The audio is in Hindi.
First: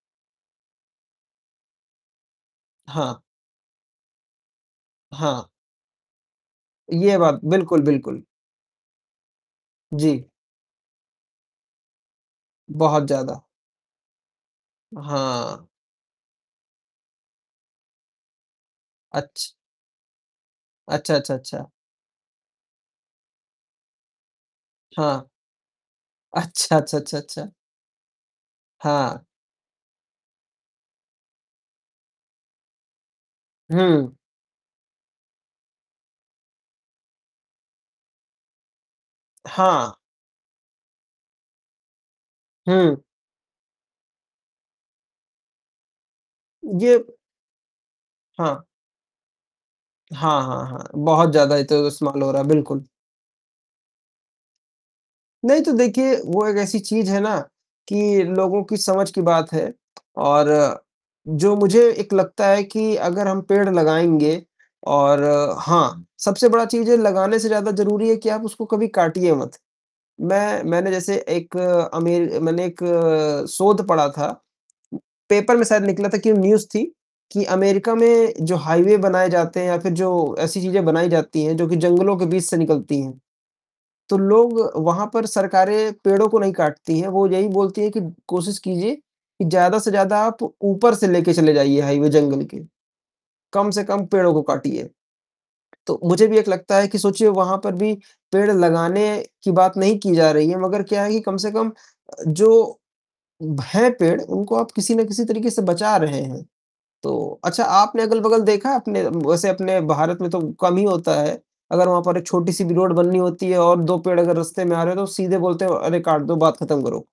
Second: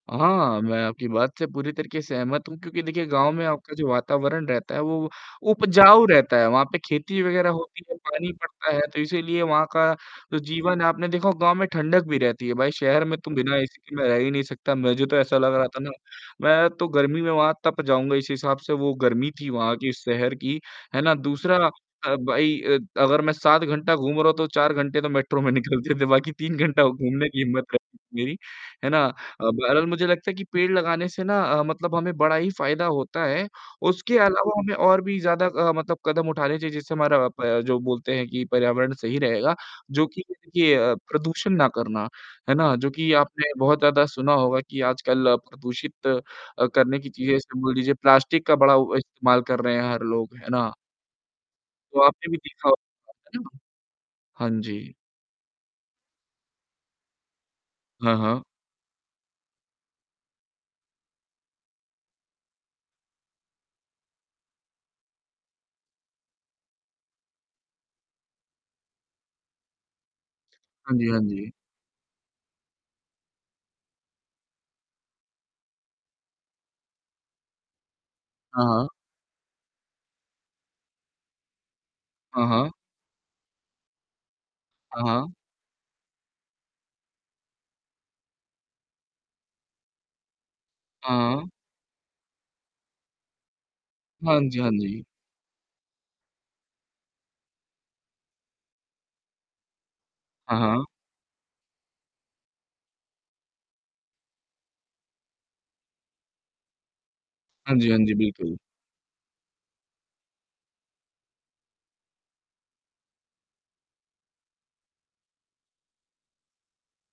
हाँ, मैं आपकी बात से पूरी तरीक़े से सहमत हूँ क्योंकि देखिए हाँ। गाँव में आपका जो वातावरण रहता है वो हाँ। उपजाऊ रहता है, वहाँ पे ये ख़ेती बात वग़ैरह बिल्कुल, होती है, बिल्कुल। पानी पड़ता है तो इसीलिए वहाँ का जी। जो जीवन आपने देखा होगा गाँव में ठंडक भी रहती है, भाई बहुत शहर में तो ज़्यादा। बिना एसी के मैं रह ही नहीं सकता, मुझे तो ऐसा लग हाँ। रहा था ना मैं तो गर्मी में वहाँ तप जाऊँगा, इसी हिसाब से वो गर्मी थी अच्छ वहाँ की शहर की, है ना? अच्छा, अच्छा, दूसरा अच्छा। अ, भाई अ, अगर मैं 7 घंटा घूम रहा हूँ तो 4 घंटे तो हाँ। मेट्रो में निकलते थे बाकी 3 अच्छा, घंटा अच्छा, अच्छा, घूमने की अच्छा। हिम्मत रहती थी मेरी, है ना? अ, हाँ। बहरहाल मुझे लगता है कि पेड़ लगाने से ना अ, मतलब हमें बड़ा ही फ़ायदा होता है, हुँ। उसके अलावा हमें और भी ज़्यादा अ, मतलब कदम उठाने चाहिए जिससे हमारा अ, ब जो बोलते हैं कि पर्यावरण सही रहेगा हाँ। जो कि देखिए प्रदूषण ना करना, है ना? जो हुँ। कि आपने बहुत ज़्यादा सुना होगा कि आजकल प्रदूषित अ, ये करने की चीज़ें जैसे बोल दीजिए प्लास्टिक का हाँ। बड़ा इस्तेमाल कर रहे हैं हर लोग, हाँ, है हाँ, ना? हाँ। बहुत ज़्यादा ये तो तो इस्तेमाल आपने भी रहा है, देखा बिल्कुल। होगा, है ना? हाँ जी। नहीं, तो देखिए वो एक ऐसी चीज़ है ना हाँ, कि हाँ। लोगों की समझ की बात है और जो मुझे एक लगता है कि अगर हम पेड़ लगाएँगे और हाँ, सबसे बड़ा चीज़ है लगाने से ज़्यादा ज़रूरी है कि आप उसको कभी काटिए मत। मैं मैंने हाँ जी, जैसे हाँ जी। एक अमेर मैंने एक शोध पढ़ा था, पेपर में शायद निकला था कि न्यूज़ थी कि अमेरिका में जो हाँ, हाँ। हाईवे बनाए जाते हैं या फ़िर जो ऐसी चीज़ें बनाई जाती हैं जो कि जंगलों के बीच हाँ। से हाँ। निकलती हैं, तो लोग हाँ। वहाँ पर हाँ। सरकारें पेड़ों को नहीं काटती है, वह यही बोलती है कि कोशिश कीजिए कि ज़्यादा से ज़्यादा आप ऊपर से लेकर हाँ। चले जाइए हाईवे जंगल के, कम से कम पेड़ों हाँ को जी, हाँ काटिए। जी। तो मुझे भी एक लगता है कि सोचिए वहाँ पर भी पेड़ लगाने की बात नहीं की जा रही हाँ। है, मगर हाँ। क्या है कि कम से कम जो हैं पेड़ उनको आप किसी ना किसी तरीक़े से बचा रहे हैं, तो अच्छा हाँ जी, हाँ आपने जी। अगल-बगल बिल्कुल। देखा है आपने वैसे अपने भारत में तो कम ही होता है, अगर वहाँ पर एक छोटी-सी भी रोड बननी होती है और 2 पेड़ अगर रास्ते में आ रहे तो सीधे बोलते हैं अरे! काट दो बात ख़त्म करो।